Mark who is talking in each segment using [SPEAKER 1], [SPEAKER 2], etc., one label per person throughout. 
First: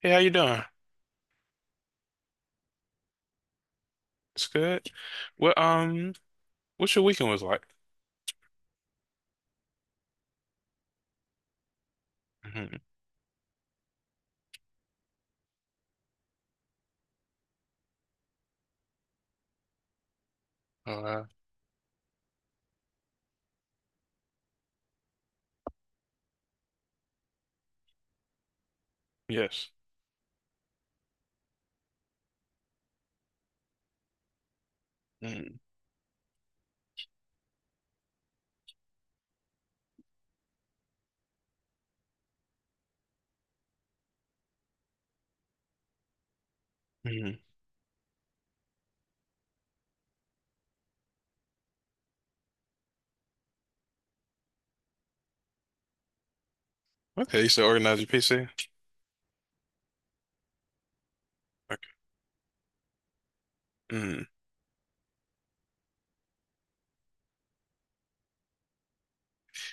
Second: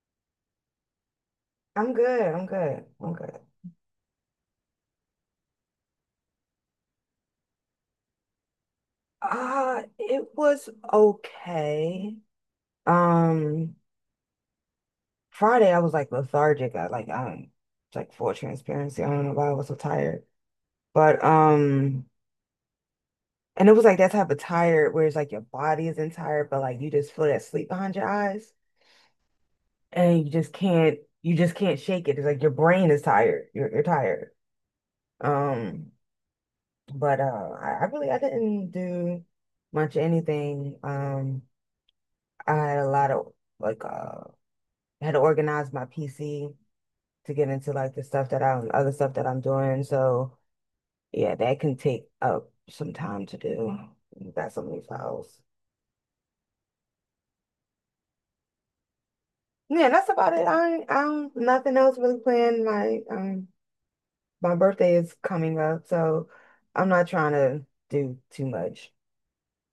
[SPEAKER 1] Hey, how you doing?
[SPEAKER 2] I'm good.
[SPEAKER 1] It's good. Well, what's your weekend was like?
[SPEAKER 2] It was okay.
[SPEAKER 1] Hmm.
[SPEAKER 2] Um, Friday I was like lethargic. I like Like full transparency, I don't know why I was so tired. But
[SPEAKER 1] Uh,
[SPEAKER 2] and it was like that type of tired where it's like your body isn't tired, but like you just feel that sleep behind your eyes
[SPEAKER 1] yes.
[SPEAKER 2] and you just can't shake it. It's like your brain is tired. You're tired.
[SPEAKER 1] Mm-hmm.
[SPEAKER 2] Um, but I really I didn't do much of anything. I had a lot of like uh I had to organize my PC to get into like the stuff that I'm other stuff that I'm doing. So yeah, that can take up some time to do. You got so many files.
[SPEAKER 1] Okay, you said organize your PC.
[SPEAKER 2] Yeah, that's about it. I don't nothing
[SPEAKER 1] Okay.
[SPEAKER 2] else really planned.
[SPEAKER 1] Mm.
[SPEAKER 2] My birthday is coming up, so I'm not trying to do too much.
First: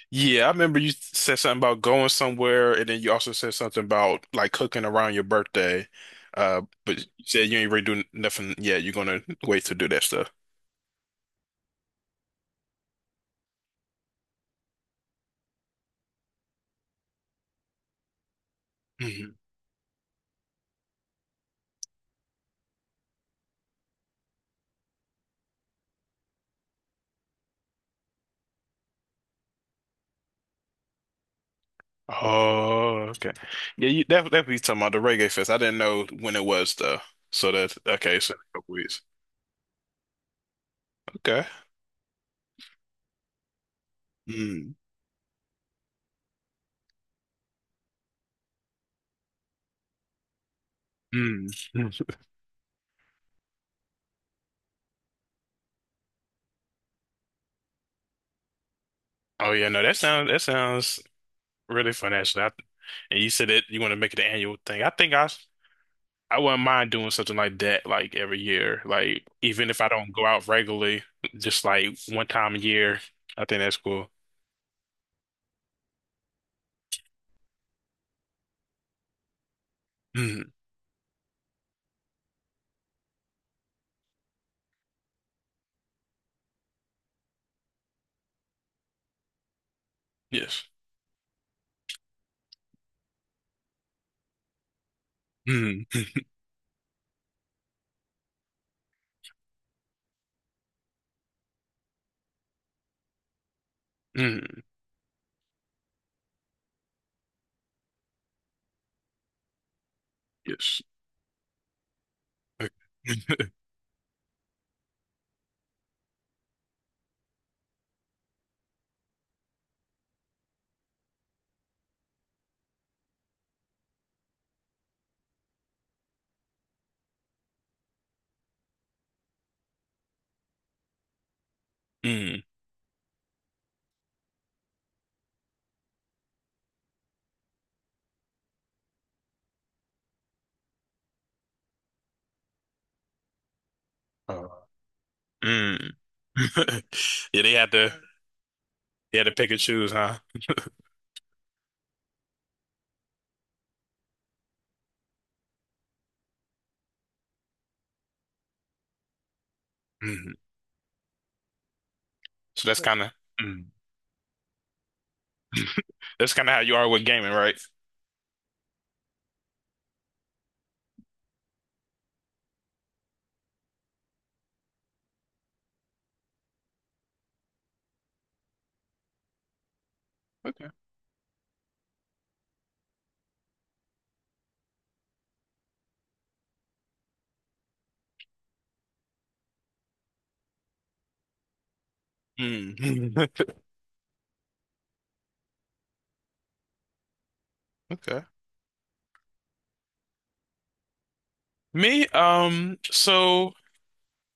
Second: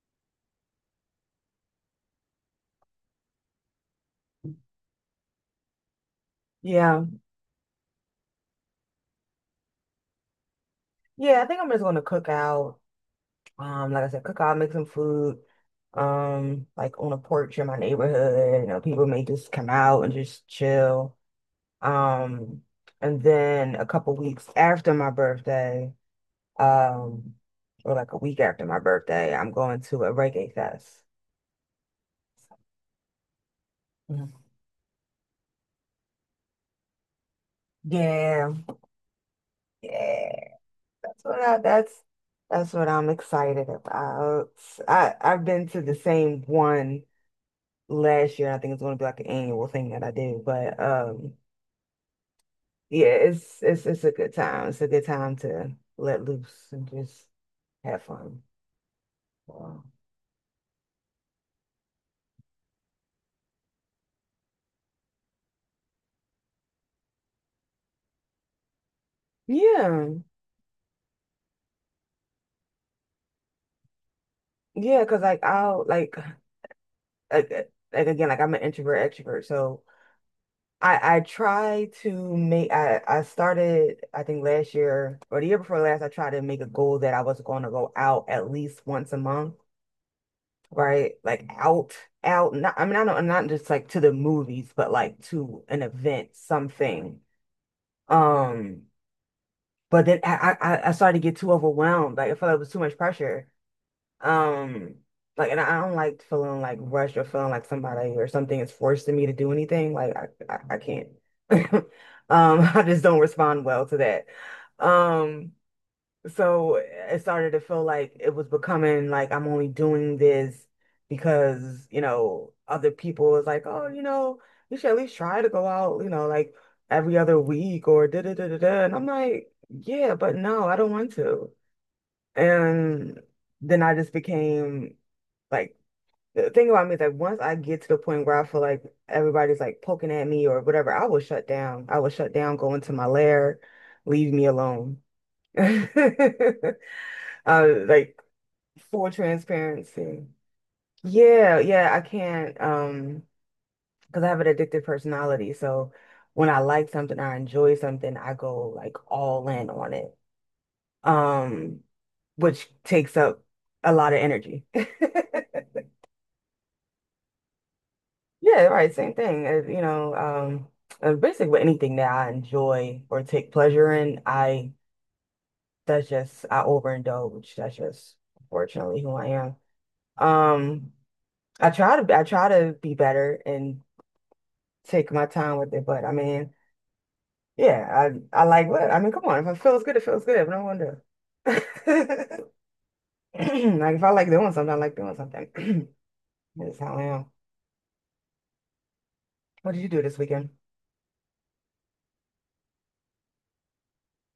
[SPEAKER 1] Yeah, I remember you said something about going somewhere, and then you also said something about like cooking around your birthday. But
[SPEAKER 2] Yeah.
[SPEAKER 1] you said you ain't really doing nothing yet. You're gonna wait to do that stuff.
[SPEAKER 2] Yeah, I think I'm just gonna cook out. Like I said, cook out, make some food. Like on a porch in my neighborhood, people may
[SPEAKER 1] Hmm.
[SPEAKER 2] just come out and just chill. Um, and then a couple weeks after my birthday, um, or like a week after my birthday, I'm going to a reggae fest.
[SPEAKER 1] Oh, okay. Yeah, you that
[SPEAKER 2] Mhm.
[SPEAKER 1] that be talking about the Reggae Fest. I didn't know when it was though. So that, okay, so
[SPEAKER 2] Yeah,
[SPEAKER 1] a couple weeks.
[SPEAKER 2] yeah. That's what
[SPEAKER 1] Okay.
[SPEAKER 2] I, that's that's what I'm excited about.
[SPEAKER 1] Mm.
[SPEAKER 2] I've been to the same one last year. I think it's going to be like an annual thing that I do, but
[SPEAKER 1] Mm.
[SPEAKER 2] yeah, it's a good time. It's a good time to let loose and just have fun.
[SPEAKER 1] Oh yeah, no,
[SPEAKER 2] Wow.
[SPEAKER 1] that sounds really fun actually. And you said that you want to make it an annual thing. I think I wouldn't mind doing something like that like every year. Like even if I don't
[SPEAKER 2] Yeah,
[SPEAKER 1] go out regularly, just like one time a year. I think that's cool.
[SPEAKER 2] yeah, because like I'll like uh, like again, like I'm an introvert extrovert. So
[SPEAKER 1] Mm,
[SPEAKER 2] I try to make I started, I think last year or the year before last, I tried to make a goal that I was going to go out at least once a month,
[SPEAKER 1] yes.
[SPEAKER 2] right? Like out out Not, I mean, I don't, not just like to the movies, but like to an
[SPEAKER 1] Mm,
[SPEAKER 2] event, something. Um. But then I started to get too overwhelmed. Like I felt like it was too much pressure.
[SPEAKER 1] mm,
[SPEAKER 2] Um, like, and I don't like feeling like rushed or feeling like somebody or something is forcing me to do anything. Like I
[SPEAKER 1] yes.
[SPEAKER 2] can't. I just don't respond well to that. Um, so it started to feel like it was becoming like I'm only doing this because, you know, other people was like, oh, you know, you should at least try to go out, you know, like every other week or da da da da da. And I'm like, yeah, but no, I don't want to.
[SPEAKER 1] Mm,
[SPEAKER 2] And then I just became like, the thing about me is like once I get to the point where I feel like everybody's like poking at me or whatever, I will shut down. I will shut down, go into my lair, leave me
[SPEAKER 1] uh,
[SPEAKER 2] alone.
[SPEAKER 1] mm. Yeah, they
[SPEAKER 2] Uh,
[SPEAKER 1] had to
[SPEAKER 2] like full
[SPEAKER 1] they had to pick and choose, huh?
[SPEAKER 2] transparency. Yeah, yeah, I can't because I have an addictive personality. So when I like something or I enjoy something, I go like all in on it.
[SPEAKER 1] Mm.
[SPEAKER 2] Um,
[SPEAKER 1] So
[SPEAKER 2] which
[SPEAKER 1] that's kind of
[SPEAKER 2] takes up
[SPEAKER 1] mm.
[SPEAKER 2] a lot of energy.
[SPEAKER 1] That's kind of how you are with gaming, right?
[SPEAKER 2] Yeah, right, same thing. You know, basically with anything that I enjoy or take pleasure in, I overindulge. That's just unfortunately who I am.
[SPEAKER 1] Okay.
[SPEAKER 2] Um I try to be better and take my time with it, but I mean, yeah, I like what I mean, come on, if it feels good, it feels good. But no wonder.
[SPEAKER 1] Mm.
[SPEAKER 2] Like if I like doing something, I like doing something. That's how I am.
[SPEAKER 1] Okay.
[SPEAKER 2] What did you do this weekend?
[SPEAKER 1] Me, so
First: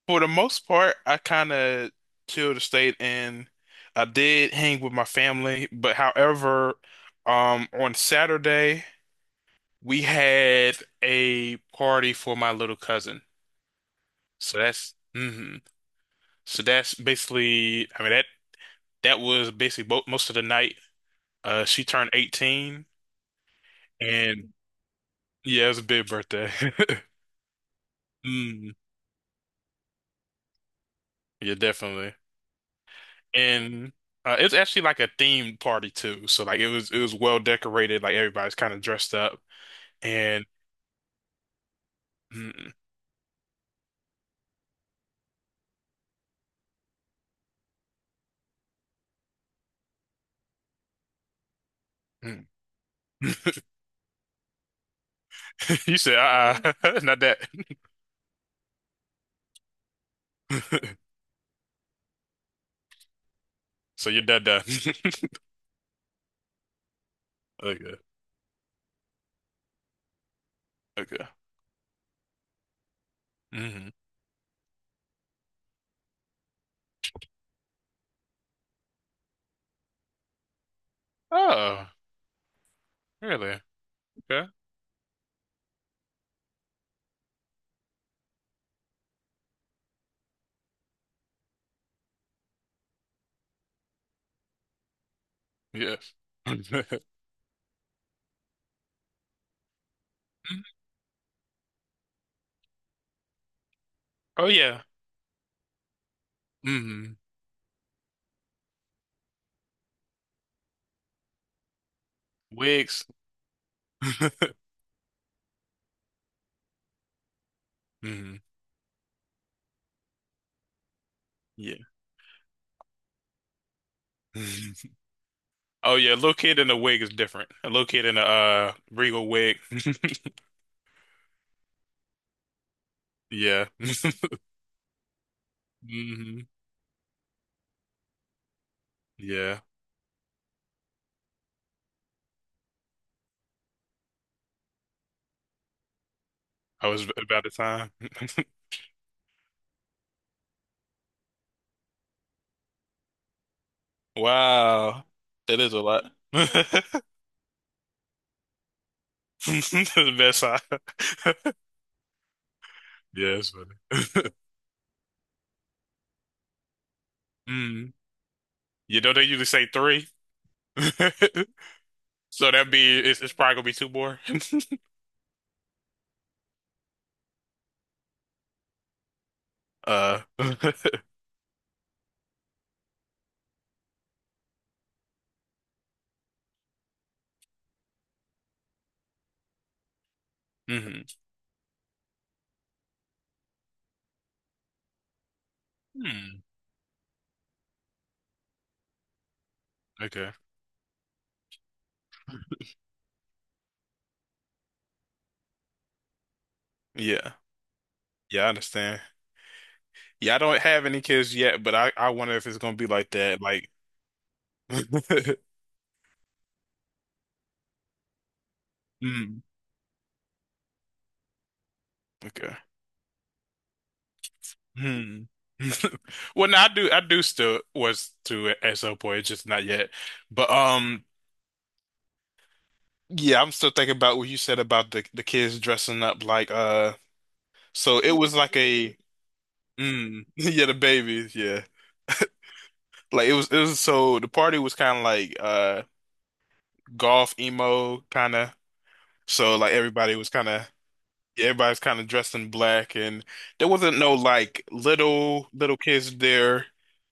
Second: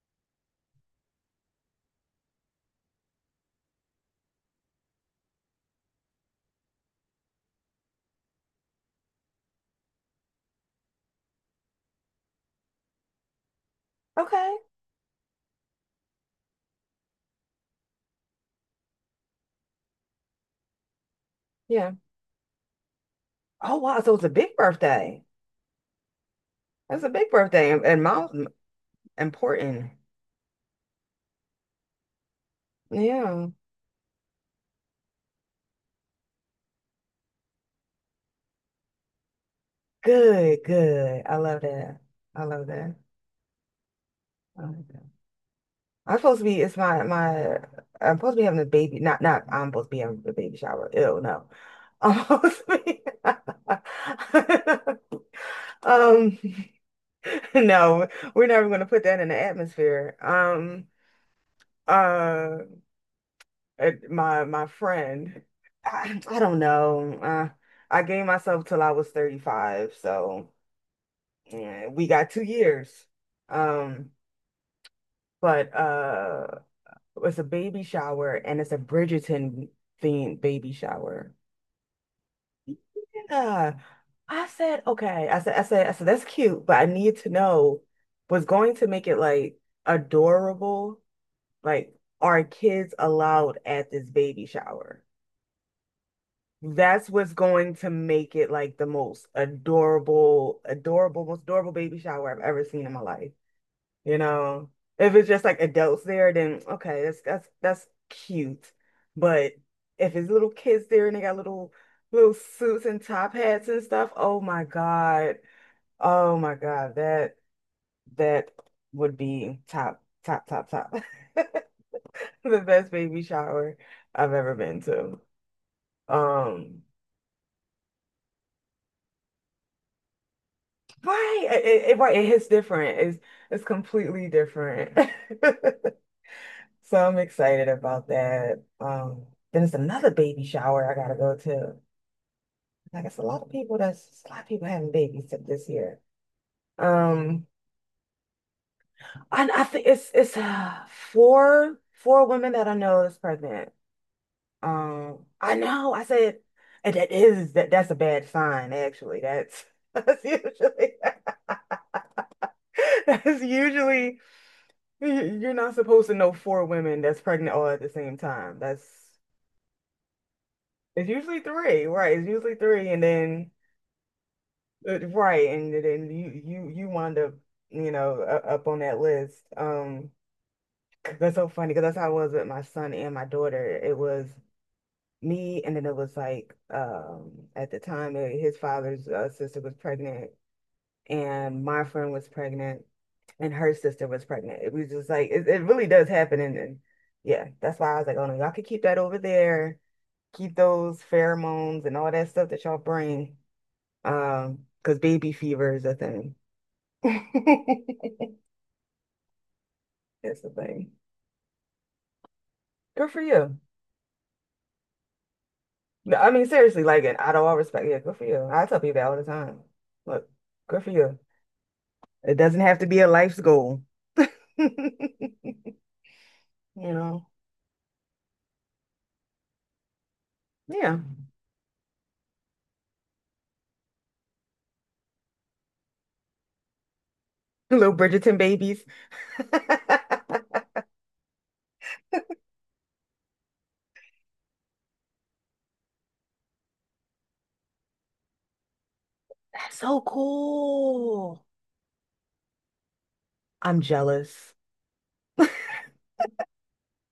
[SPEAKER 1] for the most part, I kind of chilled the state, and I did hang with my family. But however, on Saturday, we had a party for my little cousin.
[SPEAKER 2] Okay,
[SPEAKER 1] So that's, hmm So that's basically, I mean, that was basically bo most of the night. She
[SPEAKER 2] yeah.
[SPEAKER 1] turned 18,
[SPEAKER 2] Oh wow, so it's a
[SPEAKER 1] and
[SPEAKER 2] big birthday.
[SPEAKER 1] yeah, it was a big birthday.
[SPEAKER 2] That's a big birthday, and mine
[SPEAKER 1] Mm,
[SPEAKER 2] important.
[SPEAKER 1] yeah, definitely.
[SPEAKER 2] Yeah,
[SPEAKER 1] And it was actually like a themed party too. So like it was well decorated. Like everybody's kind of dressed up, and
[SPEAKER 2] good, good. I love that. I love
[SPEAKER 1] mm,
[SPEAKER 2] that. Um, I'm supposed to be, it's my, my, I'm supposed to be having a baby, not, not, I'm supposed to be having a baby shower. Ew, no. I'm
[SPEAKER 1] mm.
[SPEAKER 2] supposed to be,
[SPEAKER 1] You said,
[SPEAKER 2] um,
[SPEAKER 1] not that.
[SPEAKER 2] no, we're never going to put that in the atmosphere. Uh,
[SPEAKER 1] So you're done, done.
[SPEAKER 2] my friend, I don't know.
[SPEAKER 1] Okay,
[SPEAKER 2] I gave myself till I was 35, so
[SPEAKER 1] okay.
[SPEAKER 2] yeah, we got 2 years.
[SPEAKER 1] Hmm.
[SPEAKER 2] Um, but, uh, It's a baby shower and it's a Bridgerton themed baby shower.
[SPEAKER 1] Oh, really?
[SPEAKER 2] Yeah. I
[SPEAKER 1] Okay.
[SPEAKER 2] said, okay. I said that's cute, but I need to know what's going to make it like adorable. Like, are kids allowed at this baby shower?
[SPEAKER 1] Yes. Mhm.
[SPEAKER 2] That's what's going to make it like the most adorable, adorable, most adorable baby shower I've ever seen in my life. You
[SPEAKER 1] Oh
[SPEAKER 2] know,
[SPEAKER 1] yeah.
[SPEAKER 2] if it's just like adults there, then okay,
[SPEAKER 1] Hmm.
[SPEAKER 2] that's cute. But if it's little kids there and they got little suits and
[SPEAKER 1] Wigs.
[SPEAKER 2] top hats and stuff, oh my God. Oh my God,
[SPEAKER 1] Hmm.
[SPEAKER 2] that would be top, top, top, top.
[SPEAKER 1] Yeah.
[SPEAKER 2] The best baby shower I've ever been
[SPEAKER 1] Mhm.
[SPEAKER 2] to.
[SPEAKER 1] Oh yeah. Little kid in a
[SPEAKER 2] Um,
[SPEAKER 1] wig is different. A little kid in a regal wig.
[SPEAKER 2] right, right, it hits different. It's
[SPEAKER 1] Yeah.
[SPEAKER 2] completely different.
[SPEAKER 1] Hmm.
[SPEAKER 2] So I'm excited about that.
[SPEAKER 1] Yeah.
[SPEAKER 2] Then it's another baby shower I gotta go to. Like it's a lot of people that's it's a lot of people having babies this year.
[SPEAKER 1] I was about
[SPEAKER 2] Um,
[SPEAKER 1] the time.
[SPEAKER 2] and I think it's four women that I know is pregnant.
[SPEAKER 1] Wow.
[SPEAKER 2] I
[SPEAKER 1] That is a
[SPEAKER 2] know.
[SPEAKER 1] lot.
[SPEAKER 2] And
[SPEAKER 1] That's
[SPEAKER 2] that is that's a bad sign actually. That's
[SPEAKER 1] the
[SPEAKER 2] that's
[SPEAKER 1] best
[SPEAKER 2] usually
[SPEAKER 1] side. Yeah,
[SPEAKER 2] that's
[SPEAKER 1] it's funny.
[SPEAKER 2] usually you're not supposed to know four women that's pregnant all at the
[SPEAKER 1] Mm.
[SPEAKER 2] same time. That's
[SPEAKER 1] You know they usually say three.
[SPEAKER 2] it's usually three, right? It's
[SPEAKER 1] So
[SPEAKER 2] usually
[SPEAKER 1] that'd
[SPEAKER 2] three,
[SPEAKER 1] be
[SPEAKER 2] and
[SPEAKER 1] it's
[SPEAKER 2] then.
[SPEAKER 1] probably gonna be two more.
[SPEAKER 2] Right, and then you wind up, you know, up on that list.
[SPEAKER 1] Uh
[SPEAKER 2] 'Cause that's so funny because that's how it was with my son and my daughter. It was me, and then it was like, at the time, his father's sister was pregnant,
[SPEAKER 1] mhm.
[SPEAKER 2] and my friend was pregnant, and her sister was pregnant. It was just like it really does happen,
[SPEAKER 1] Hmm.
[SPEAKER 2] and yeah, that's why I was like, oh no, y'all could keep that over there,
[SPEAKER 1] Okay.
[SPEAKER 2] keep those pheromones and all that stuff that y'all bring, because baby fever is a thing. That's
[SPEAKER 1] Yeah. Yeah, I understand. Yeah, I
[SPEAKER 2] the
[SPEAKER 1] don't have
[SPEAKER 2] thing.
[SPEAKER 1] any kids yet, but I wonder if it's gonna be like
[SPEAKER 2] Good for
[SPEAKER 1] that.
[SPEAKER 2] you.
[SPEAKER 1] Like
[SPEAKER 2] No, I mean, seriously, like, and out of all respect, yeah, good for you. I tell people that all the
[SPEAKER 1] mm.
[SPEAKER 2] time. Look, good for you. It
[SPEAKER 1] Okay.
[SPEAKER 2] doesn't have to be a life's goal.
[SPEAKER 1] Hmm. Well, no, I do.
[SPEAKER 2] You
[SPEAKER 1] I do
[SPEAKER 2] know,
[SPEAKER 1] Still was to at some point. It's just not yet. But
[SPEAKER 2] yeah.
[SPEAKER 1] yeah, I'm still thinking about what you said about the kids dressing up like.
[SPEAKER 2] Little
[SPEAKER 1] So it was
[SPEAKER 2] Bridgerton
[SPEAKER 1] like
[SPEAKER 2] babies.
[SPEAKER 1] a
[SPEAKER 2] That's
[SPEAKER 1] yeah, the babies, yeah. Like it was so the party was kind of like golf emo kind of. So like
[SPEAKER 2] so
[SPEAKER 1] everybody was kind of
[SPEAKER 2] cool.
[SPEAKER 1] everybody's kind of dressed in black, and there
[SPEAKER 2] I'm
[SPEAKER 1] wasn't no
[SPEAKER 2] jealous.
[SPEAKER 1] like little kids there.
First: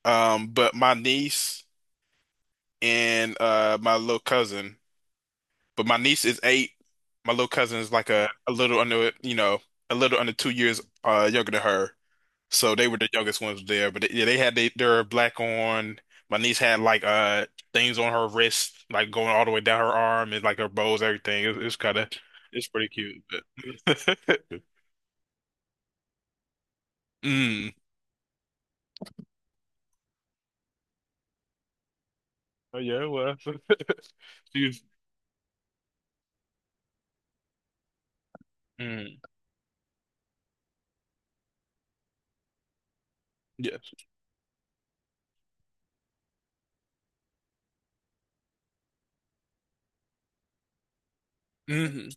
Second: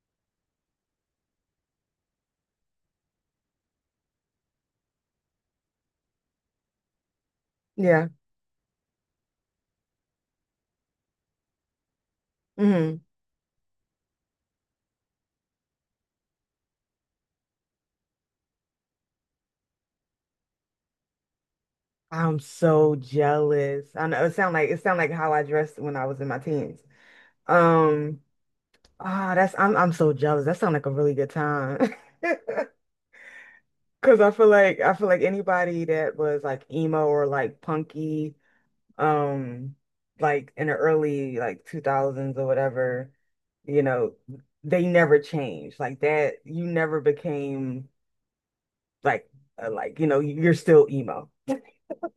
[SPEAKER 1] But my niece, and my little cousin. But my niece is eight. My little cousin is
[SPEAKER 2] Yeah.
[SPEAKER 1] like a little under, a little under 2 years younger than her. So they were
[SPEAKER 2] hmm
[SPEAKER 1] the youngest ones there. But they, yeah, they had their black on. My niece had like things on her wrist, like going all the way down her arm and like her bows, everything. It's kind of
[SPEAKER 2] I'm
[SPEAKER 1] it's pretty
[SPEAKER 2] so
[SPEAKER 1] cute.
[SPEAKER 2] jealous. I
[SPEAKER 1] But
[SPEAKER 2] know it sound like how I dressed when I was in my teens.
[SPEAKER 1] mm.
[SPEAKER 2] Um, that's I'm so jealous. That sounds like a really good time.
[SPEAKER 1] Oh yeah, well,
[SPEAKER 2] Cause
[SPEAKER 1] she's
[SPEAKER 2] I feel like anybody that was like emo or like punky,
[SPEAKER 1] mm,
[SPEAKER 2] um, like in the early like 2000s or whatever, you
[SPEAKER 1] yes.
[SPEAKER 2] know, they never changed. You never became like you know, you're still emo.
[SPEAKER 1] Hmm.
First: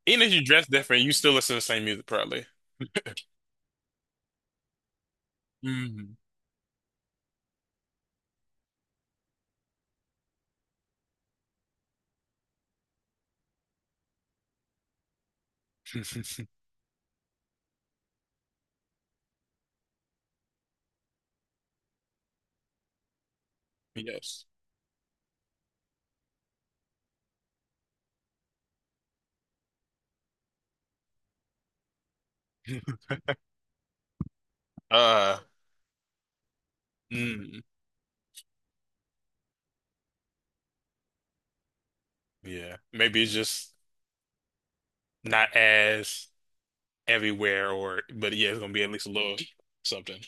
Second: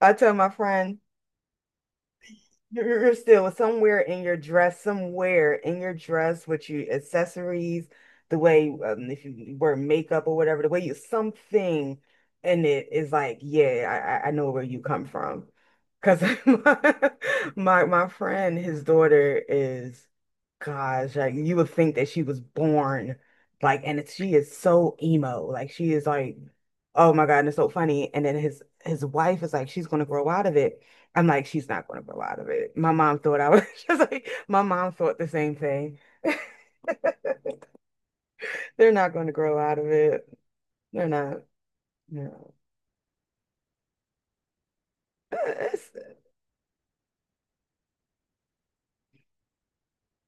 [SPEAKER 2] I
[SPEAKER 1] Even
[SPEAKER 2] tell
[SPEAKER 1] if you
[SPEAKER 2] my
[SPEAKER 1] dress
[SPEAKER 2] friend.
[SPEAKER 1] different, you still listen to the same music, probably.
[SPEAKER 2] You're still somewhere in your dress, somewhere in your
[SPEAKER 1] Hmm.
[SPEAKER 2] dress with your accessories, the way if you wear makeup or whatever, the way you, something in it is like, yeah, I know where you come from. Because my my friend, his daughter is, gosh, like you would think that she was born like, and she
[SPEAKER 1] Yes.
[SPEAKER 2] is so emo, like she is like, oh my God, and it's so funny. And then his wife is like, she's gonna grow out of it. I'm like, she's not going to grow out of it. My mom thought I was just like, my mom thought the
[SPEAKER 1] Uh,
[SPEAKER 2] same thing.
[SPEAKER 1] mm,
[SPEAKER 2] They're not going to grow out of it. They're not. No.
[SPEAKER 1] yeah. Maybe it's just not
[SPEAKER 2] It's-
[SPEAKER 1] as everywhere, or but yeah, it's gonna be at least a little something.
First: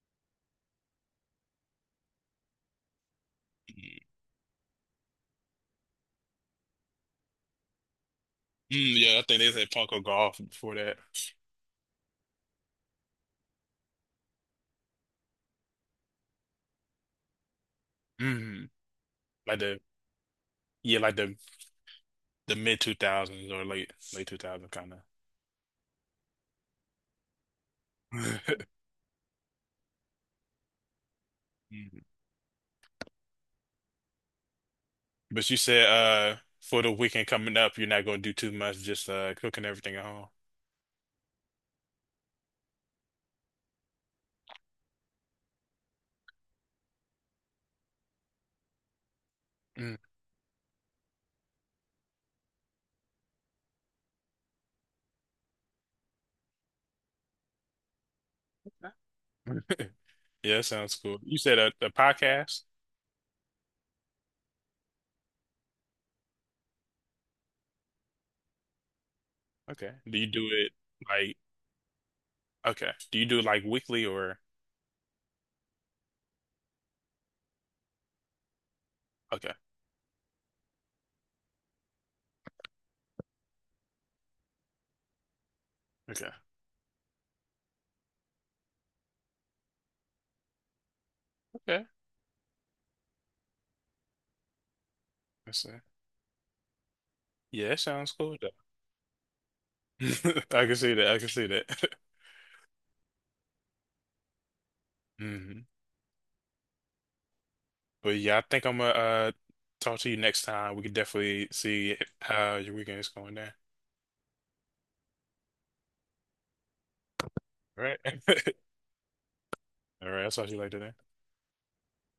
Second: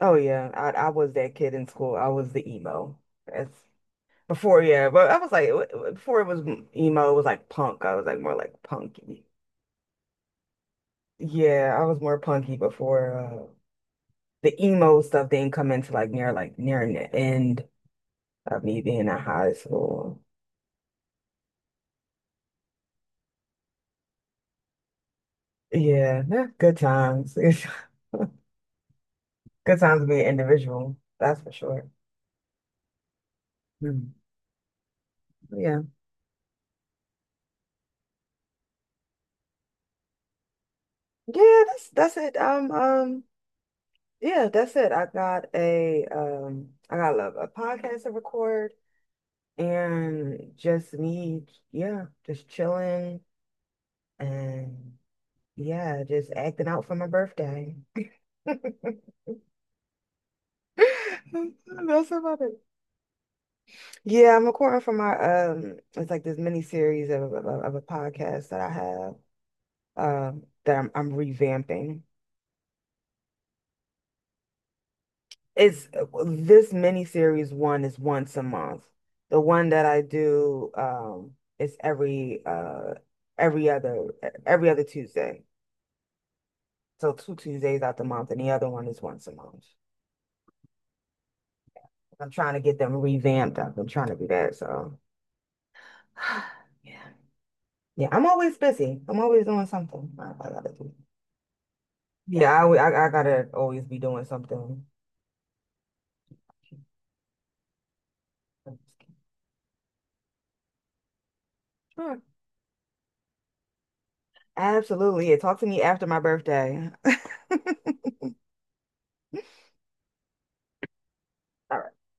[SPEAKER 2] oh yeah, I was that kid in school. I was the emo. That's
[SPEAKER 1] Mm,
[SPEAKER 2] before, yeah, but before it was emo, it was like punk. I was like more like
[SPEAKER 1] yeah,
[SPEAKER 2] punky.
[SPEAKER 1] I think they said Funko Golf before that.
[SPEAKER 2] Yeah, I was more punky before the emo stuff didn't come into like near the end of
[SPEAKER 1] Mm,
[SPEAKER 2] me being in high
[SPEAKER 1] like the
[SPEAKER 2] school.
[SPEAKER 1] yeah, like the mid 2000s or late 2000 kind of.
[SPEAKER 2] Yeah, nah, good times. Good time to be an individual, that's for sure. Mm.
[SPEAKER 1] But you
[SPEAKER 2] Yeah.
[SPEAKER 1] said for the weekend coming up, you're not gonna do too much, just cooking everything at home.
[SPEAKER 2] Yeah, that's it. Yeah, that's it. I got a a podcast to record
[SPEAKER 1] Mm.
[SPEAKER 2] and just me, yeah, just chilling and yeah, just acting out for my birthday. That's
[SPEAKER 1] Yeah, that sounds cool. You said a
[SPEAKER 2] about it.
[SPEAKER 1] podcast?
[SPEAKER 2] Yeah, I'm recording for my it's like this mini series of a podcast that I have
[SPEAKER 1] Okay. Do you do it
[SPEAKER 2] that I'm
[SPEAKER 1] like
[SPEAKER 2] revamping.
[SPEAKER 1] Okay. Do you do it like weekly or
[SPEAKER 2] It's this miniseries, one is once a month. The
[SPEAKER 1] okay.
[SPEAKER 2] one that I do is every every other every other Tuesday.
[SPEAKER 1] Okay.
[SPEAKER 2] So two Tuesdays out the month, and the other one is once a month.
[SPEAKER 1] Okay.
[SPEAKER 2] I'm trying to get them revamped up. I'm trying to do that. So
[SPEAKER 1] I see.
[SPEAKER 2] yeah,
[SPEAKER 1] Yeah, that
[SPEAKER 2] yeah.
[SPEAKER 1] sounds
[SPEAKER 2] I'm
[SPEAKER 1] cool though.
[SPEAKER 2] always busy. I'm always doing something. I
[SPEAKER 1] I
[SPEAKER 2] gotta
[SPEAKER 1] can
[SPEAKER 2] do.
[SPEAKER 1] see that. I can see that.
[SPEAKER 2] Yeah, I gotta always be doing something.
[SPEAKER 1] Hmm. But yeah, I think I'm gonna talk to you next time. We can definitely see
[SPEAKER 2] Sure.
[SPEAKER 1] how your weekend is going there.
[SPEAKER 2] Absolutely. Yeah, talk to me after my birthday. All
[SPEAKER 1] All right. All right, I'll talk to you later then.
[SPEAKER 2] right.